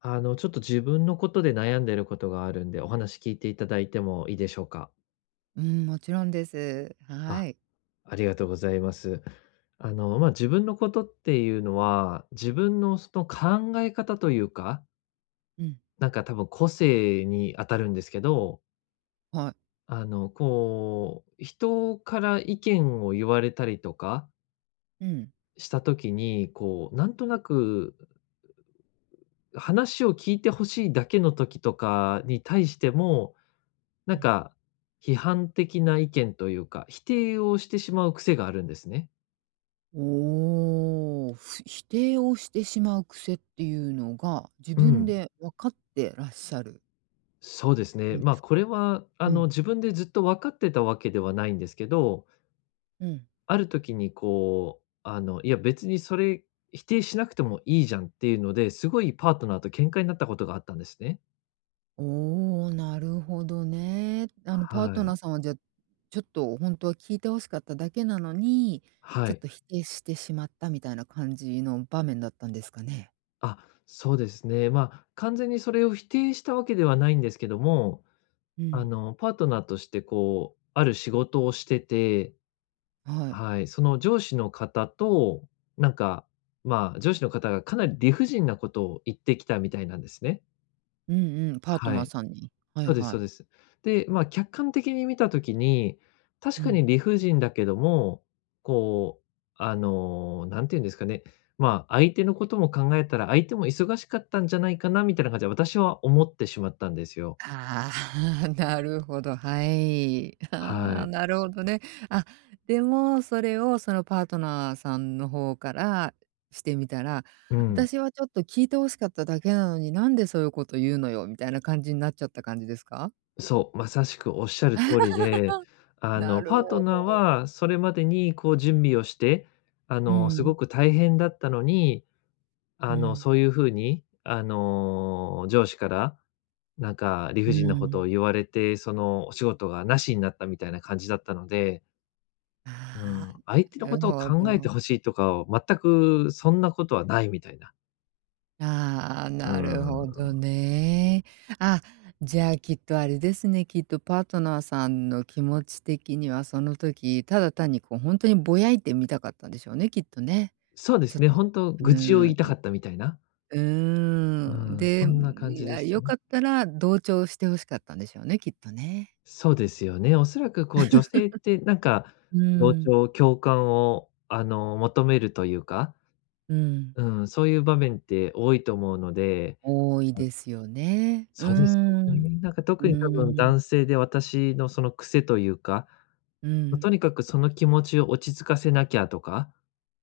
ちょっと自分のことで悩んでることがあるんで、お話聞いていただいてもいいでしょうか？うん、もちろんです。はあ、い。ありがとうございます。自分のことっていうのは、自分のその考え方というか、うん。なんか多分個性に当たるんですけど、はい。こう、人から意見を言われたりとかうん。した時に、こう、なんとなく話を聞いてほしいだけの時とかに対しても、なうんん。か、批判的な意見というか、否定をしてしまう癖があるんですね。おお、否定をしてしまう癖っていうのが、自う分ん。で分かってらっしゃるそうですね。んでまあ、すか？これは、あうん。の、自分でずっと分かってたわけではないんですけど、うん。ある時にこう、いや別にそれ否定しなくてもいいじゃんっていうので、すごいパートナーと喧嘩になったことがあったんですね。おお、なるほどね。パートはい。ナーさんはじゃ、ちょっとほんとは聞いて欲しかっただけなのに、はちょっい。と否定してしまったみたいな感じの場面だったんですかね？あ、そうですね。まあ、完全にそれを否定したわけではないんですけども、うん。パートナーとしてこう、ある仕事をしてて、はい。はい、その上司の方と、なんか、まあ、上司の方がかなり理不尽なことを言ってきたみたいなんですね。うんうん、パートはナーい。さんに。はいそうですはそうい。です。で、まあ、客観的に見たときに、う確かにん。理不尽だけども、こう、なんて言うんですかね、まあ、相手のことも考えたら、相手も忙しかったんじゃないかなみたいな感じで、私は思ってしまったんですよ。ああ、なるほど、はい。はああ、い。なるほどね。あ、でも、それをそのパートナーさんの方からしてみたら、うん。私はちょっと聞いて欲しかっただけなのに、なんでそういうこと言うのよみたいな感じになっちゃった感じですか？そう、まさしくおっしゃる通りで、なるパートほナーど。はそれまでにこう準備をして、うすん、ごく大変だったのに、うん、そういう風に、上司から、なんか理う不尽なことん。を言われて、そのお仕事がなしになったみたいな感じだったので、うあん、あ、相手のなこるとをほ考えてど。ほしいとかを全くそんなことはないみたいな。ああ、うなるん。ほどね。あ、じゃあきっとあれですね、きっとパートナーさんの気持ち的にはその時、ただ単にこうほんとにぼやいてみたかったんでしょうね、きっとね。そうでちすょっね、と、本当う愚痴をー言いたかん、ったみたいな。ううーん。ん、そで、んな感いじでや、したよかね。ったら同調して欲しかったんでしょうね、きっとね。そうですよね。おそらくこう女性ってなんか、う同ん、調、共感を求めるというか、うん。うん、そういう場面って多いと思うので、多いあ、ですよね。うーそうですよね。ん。なんかう特に多分ーん、男性で私のその癖というか、うま、とん、にかくその気持ちを落ち着かせなきゃとか、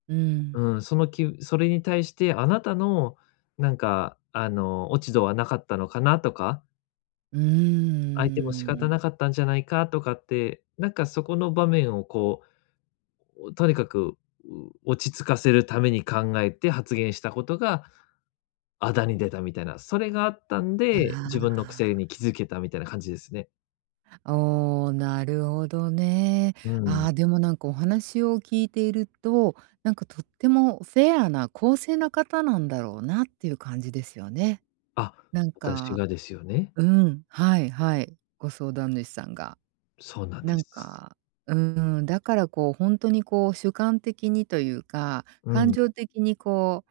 うん、うん、そのきそれに対してあなたのなんか、落ち度はなかったのかなとか、う相手も仕ー方ん。なかったんじゃないかとかって、なんかそこの場面をこうとにかく、落ち着かせるために考えて発言したことが、あだに出たみたいな、それがあったんあで、自分のあ。癖に気づけたみたいな感じですね。おお、なるほどね。うあん。あ、でもなんかお話を聞いていると、なんかとってもフェアな公正な方なんだろうなっていう感じですよね。あ、なん私かがですよね。うん、はいはい、ご相談主さんが。そうなんでなんす。か、うん、だからこう本当にこう主観的にというか、う感ん、情的にこう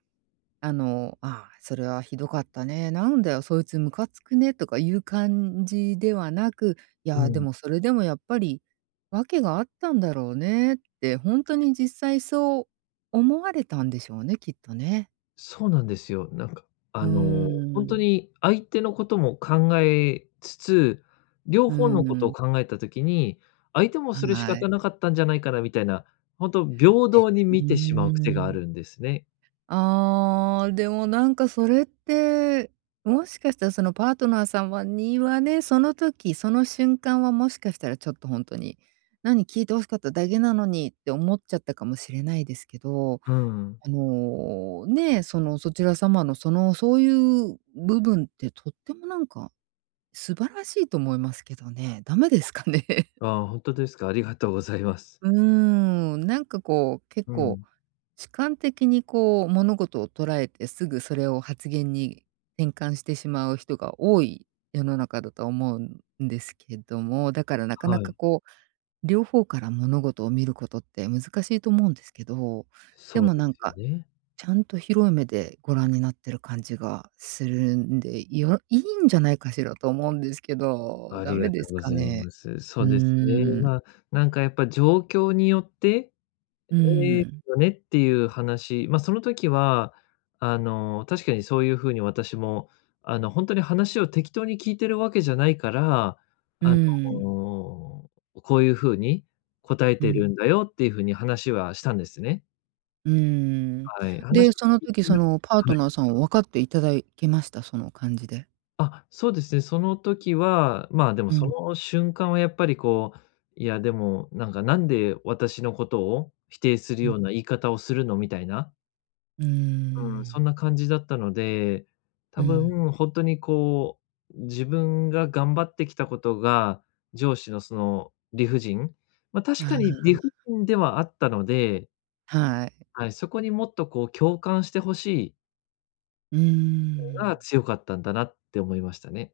ああ、それはひどかったね、なんだよ、そいつムカつくねとかいう感じではなく、いうや、でん。もそれでもやっぱり、わけがあったんだろうねって、ほんとに実際そう思われたんでしょうね、きっとね。そうなんですよ。なんか、うあーの、ほんとん。に相手のことも考えつつ、両うー方のことをん。考えた時に、相手もそれ仕は方い。なかったんじゃないかなみたいな、ほんと平え、等にうー見てしまう癖があん。るんですね。あーでもなんかそれって、もしかしたらそのパートナー様にはね、その時、その瞬間はもしかしたらちょっと本当に、「何、聞いて欲しかっただけなのに」って思っちゃったかもしれないですけど、うん。ね、そのそちら様のその、そういう部分ってとってもなんか素晴らしいと思いますけどね、ダメですかね？ああ、本当ですか。ありがとうございます。うーん、なんかこう、結う構ん。主観的にこう物事を捉えて、すぐそれを発言に転換してしまう人が多い世の中だと思うんですけども、だからなかなはかい、こう、両方から物事を見ることって難しいと思うんですけど、でそうもでなんすよか、ね。ちゃんと広い目でご覧になってる感じがするんで、いいんじゃないかしらと思うんですけど、あダりメがでとすうごかざいね？ます。そううですね。ーん。まあ、なんかやっぱ状況によって、うええ、ん。よねっていう話、まあ、その時は、確かにそういう風に私も、本当に話を適当に聞いてるわけじゃないから、うあの、ん。こういう風に答えうてん、るんだよっていう風に話はしたんですね。うーん。はい、話で、をその聞い時、てそなのパーはトい。ナーさんは分かっていただけました？その感じで。あ、そうですね。その時は、まあ、でもうそん、の瞬間はやっぱりこう、いやでも、なんか「なんで私のことを否定するうん。ような言い方をするの」みたいな、うーうん、そんん。な感じだったので、多うん。分本当にこう、自分が頑張ってきたことが、上司のその理不尽、ま、確かにあ理不尽ではあったので、あ、はい。はい、そこにもっとこう共感してほしいうーのがん。強かったんだなって思いましたね。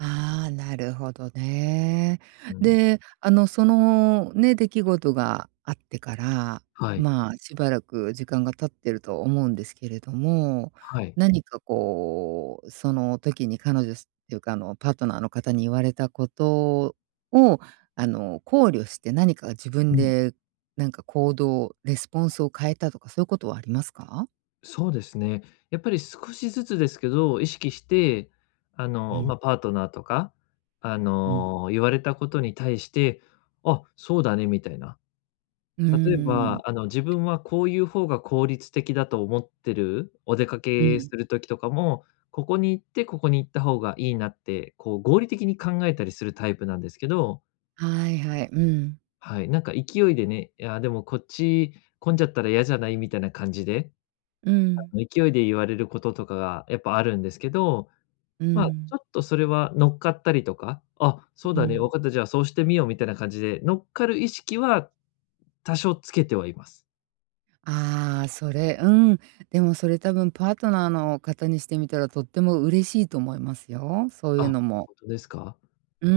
ああ、なるほどね。うん。で、そのね、出来事があってから、はい。まあ、しばらく時間が経ってると思うんですけれども、はい。何かこう、その時に彼女っていうか、パートナーの方に言われたことを、考慮して何か自分うん。で、なんか行動、レスポンスを変えたとか、そういうことはありますか？そうですね。やっぱり少しずつですけど、意識して、うん、まあ、パートナーとか、うん。言われたことに対して、「あ、そうだね」みたいな。う例えーば、ん。自分はこういう方が効率的だと思ってる、お出かうけすん。る時とかも、ここに行って、ここに行った方がいいなって、こう合理的に考えたりするタイプなんですけど、はいはい。うん。はい、なんか勢いでね、「いや、でもこっち混んじゃったら嫌じゃない？」みたいな感じでうん。勢いで言われることとかがやっぱあるんですけど、うまあ、ちょん、っとそれは乗っかったりとか、あ、そううだね、分ん。かった、じゃあそうしてみようみたいな感じで、乗っかる意識は多少つけてはいます。ああ、それ、うん。でもそれ多分パートナーの方にしてみたらとっても嬉しいと思いますよ、そういうあ、のも。本当ですか？うー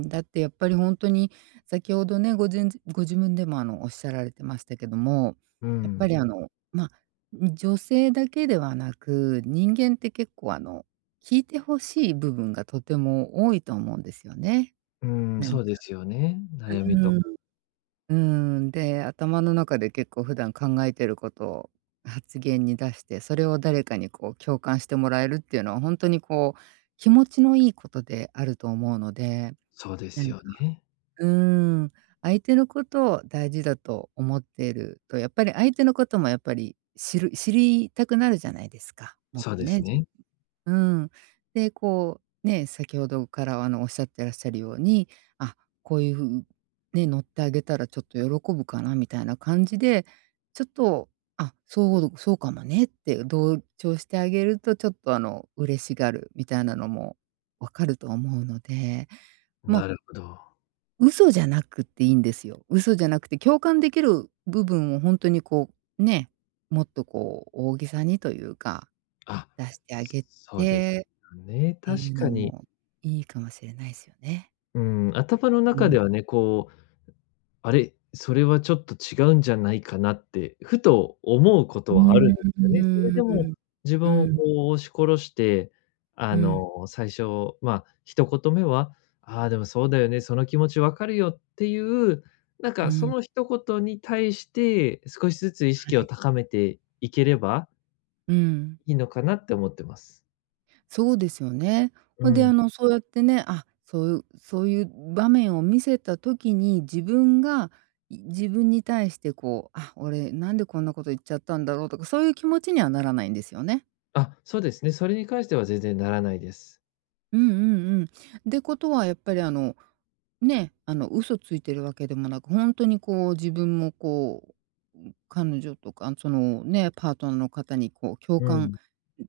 ん、だってやっぱりほんとに先ほどね、ごじんご自分でもおっしゃられてましたけども、うやっぱん。りま、女性だけではなく、人間って結構聞いて欲しい部分がとても多いと思うんですよね。うん、なんそうかですよね。悩みうとか。ーん。うーん、で、頭の中で結構普段考えてることを発言に出して、それを誰かにこう共感してもらえるっていうのはほんとにこう、気持ちのいいことであると思うので、そうでなすんかよね。うーん、相手のことを大事だと思っていると、やっぱり相手のこともやっぱり知りたくなるじゃないですか、もっそうとですね。ね。うん。で、こう、ね、先ほどからおっしゃってらっしゃるように、あ、こういうふうね、乗ってあげたらちょっと喜ぶかなみたいな感じで、ちょっと、あ、そうそうかもねって同調してあげると、ちょっと嬉しがるみたいなのもわかると思うので、まなるあ、ほど。嘘じゃなくていいんですよ。嘘じゃなくて、共感できる部分を本当にこう、ね、もっとこう、大げさにというか、あ、出してあげてそうですよね、て確いうかのに。もいいかもしれないすよね。うん、頭のう中でん。はね、こうあれ、それはちょっと違うんじゃないかなって、ふと思うこうとはあるんですよね。それでも、ーん。自う分をこん、う押し殺して、うん、最初、まあ、一言目は、「ああ、でもそうだよね、その気持ちわかるよ」っていう、なんうかそん、の一言に対して、少しずつ意は識をい。高めていければうん。いいのかなって思ってます。そうですよね。うほんで、ん。そうやってね、あ、そういうそういう場面を見せた時に、自分が、自分に対してこう、「あ、俺なんでこんなこと言っちゃったんだろう」とか、そういう気持ちにはならないんですよね？あ、そうですね、それに関しては全然ならないです。うんうんうん。ってことはやっぱりね、嘘ついてるわけでもなく、本当にこう自分もこう、彼女とかそのね、パートナーの方にこう共う感ん。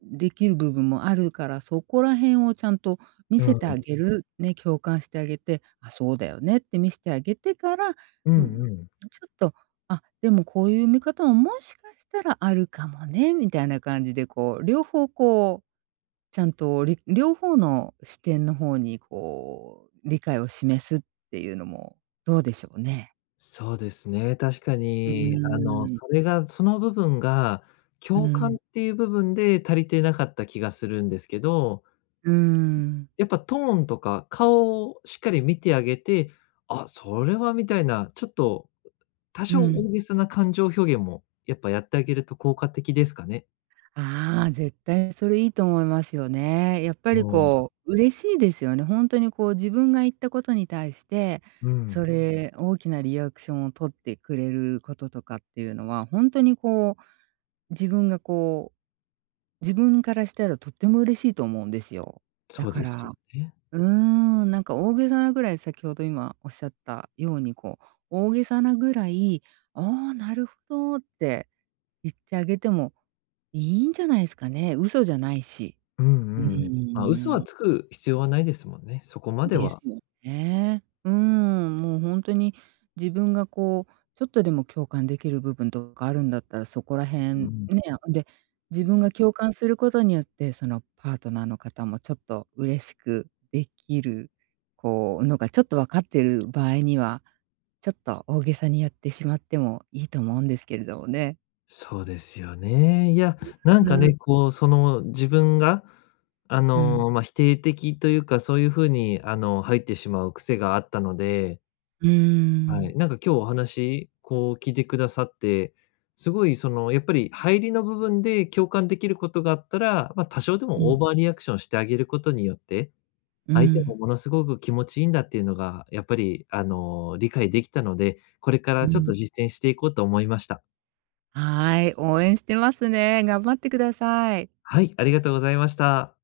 できる部分もあるから、そこら辺をちゃんと見うせてあん。げる、ね、共感してあげて、あ、そうだよねって見せてあげてから、ううん、んうん。ちょっと、あ、でもこういう見方ももしかしたらあるかもねみたいな感じでこう、両方こうちゃんと、両方の視点の方にこう、理解を示すっていうのもどうでしょうね。そうですね、確かうーに、ん。それがその部分が、う共感ん。っていう部分で足りてなかった気がするんですけど、うーん。やっぱトーンとか顔をしっかり見てあげて、あ、それはみたいな、ちょっと多う少ん。大げさな感情表現もやっぱやってあげると効果的ですかね。ああ、絶対それいいと思いますよね。やっぱりもう、こう、嬉しいですよね。ほんとにこう自分が言ったことに対して、うそん、れ大きなリアクションを取ってくれることとかっていうのは、ほんとにこう、自分がこう、自分からしたらとっても嬉しいと思うんですよ。だそうかですよらね。うーん、なんか大げさなぐらい先ほど今おっしゃったように、こう、大げさなぐらい、「ああ、なるほど」って言ってあげてもいいんじゃないですかね。嘘じゃないし。うんううん。まあ、嘘はーん。つく必要はないですもんね。そこまでですは。よね。うん、もう本当に自分がこう、ちょっとでも共感できる部分とかあるんだったら、そこらう辺ん。ね、で、自分が共感することによって、そのパートナーの方もちょっと嬉しくできる、こう、のがちょっと分かってる場合には、ちょっと大げさにやってしまってもいいと思うんですけれどもね。そうですよね。いや、なんうかん、ね、こう、その、自分が、うん、否定的というか、そういう風に、入ってしまう癖があったので、うーはい。ん、なんか今日お話、こう、聞いてくださって、すごい、その、やっぱり入りの部分で共感できることがあったら、まあ、多少でうもオん、ーバーリアクションしてあげることによって、う相手もん、ものすごく気持ちいいんだっていうのが、やっぱり、理解できたので、これからうちょっとん。実践していこうと思いました。はい、応援してますね。頑張ってください。はい、ありがとうございました。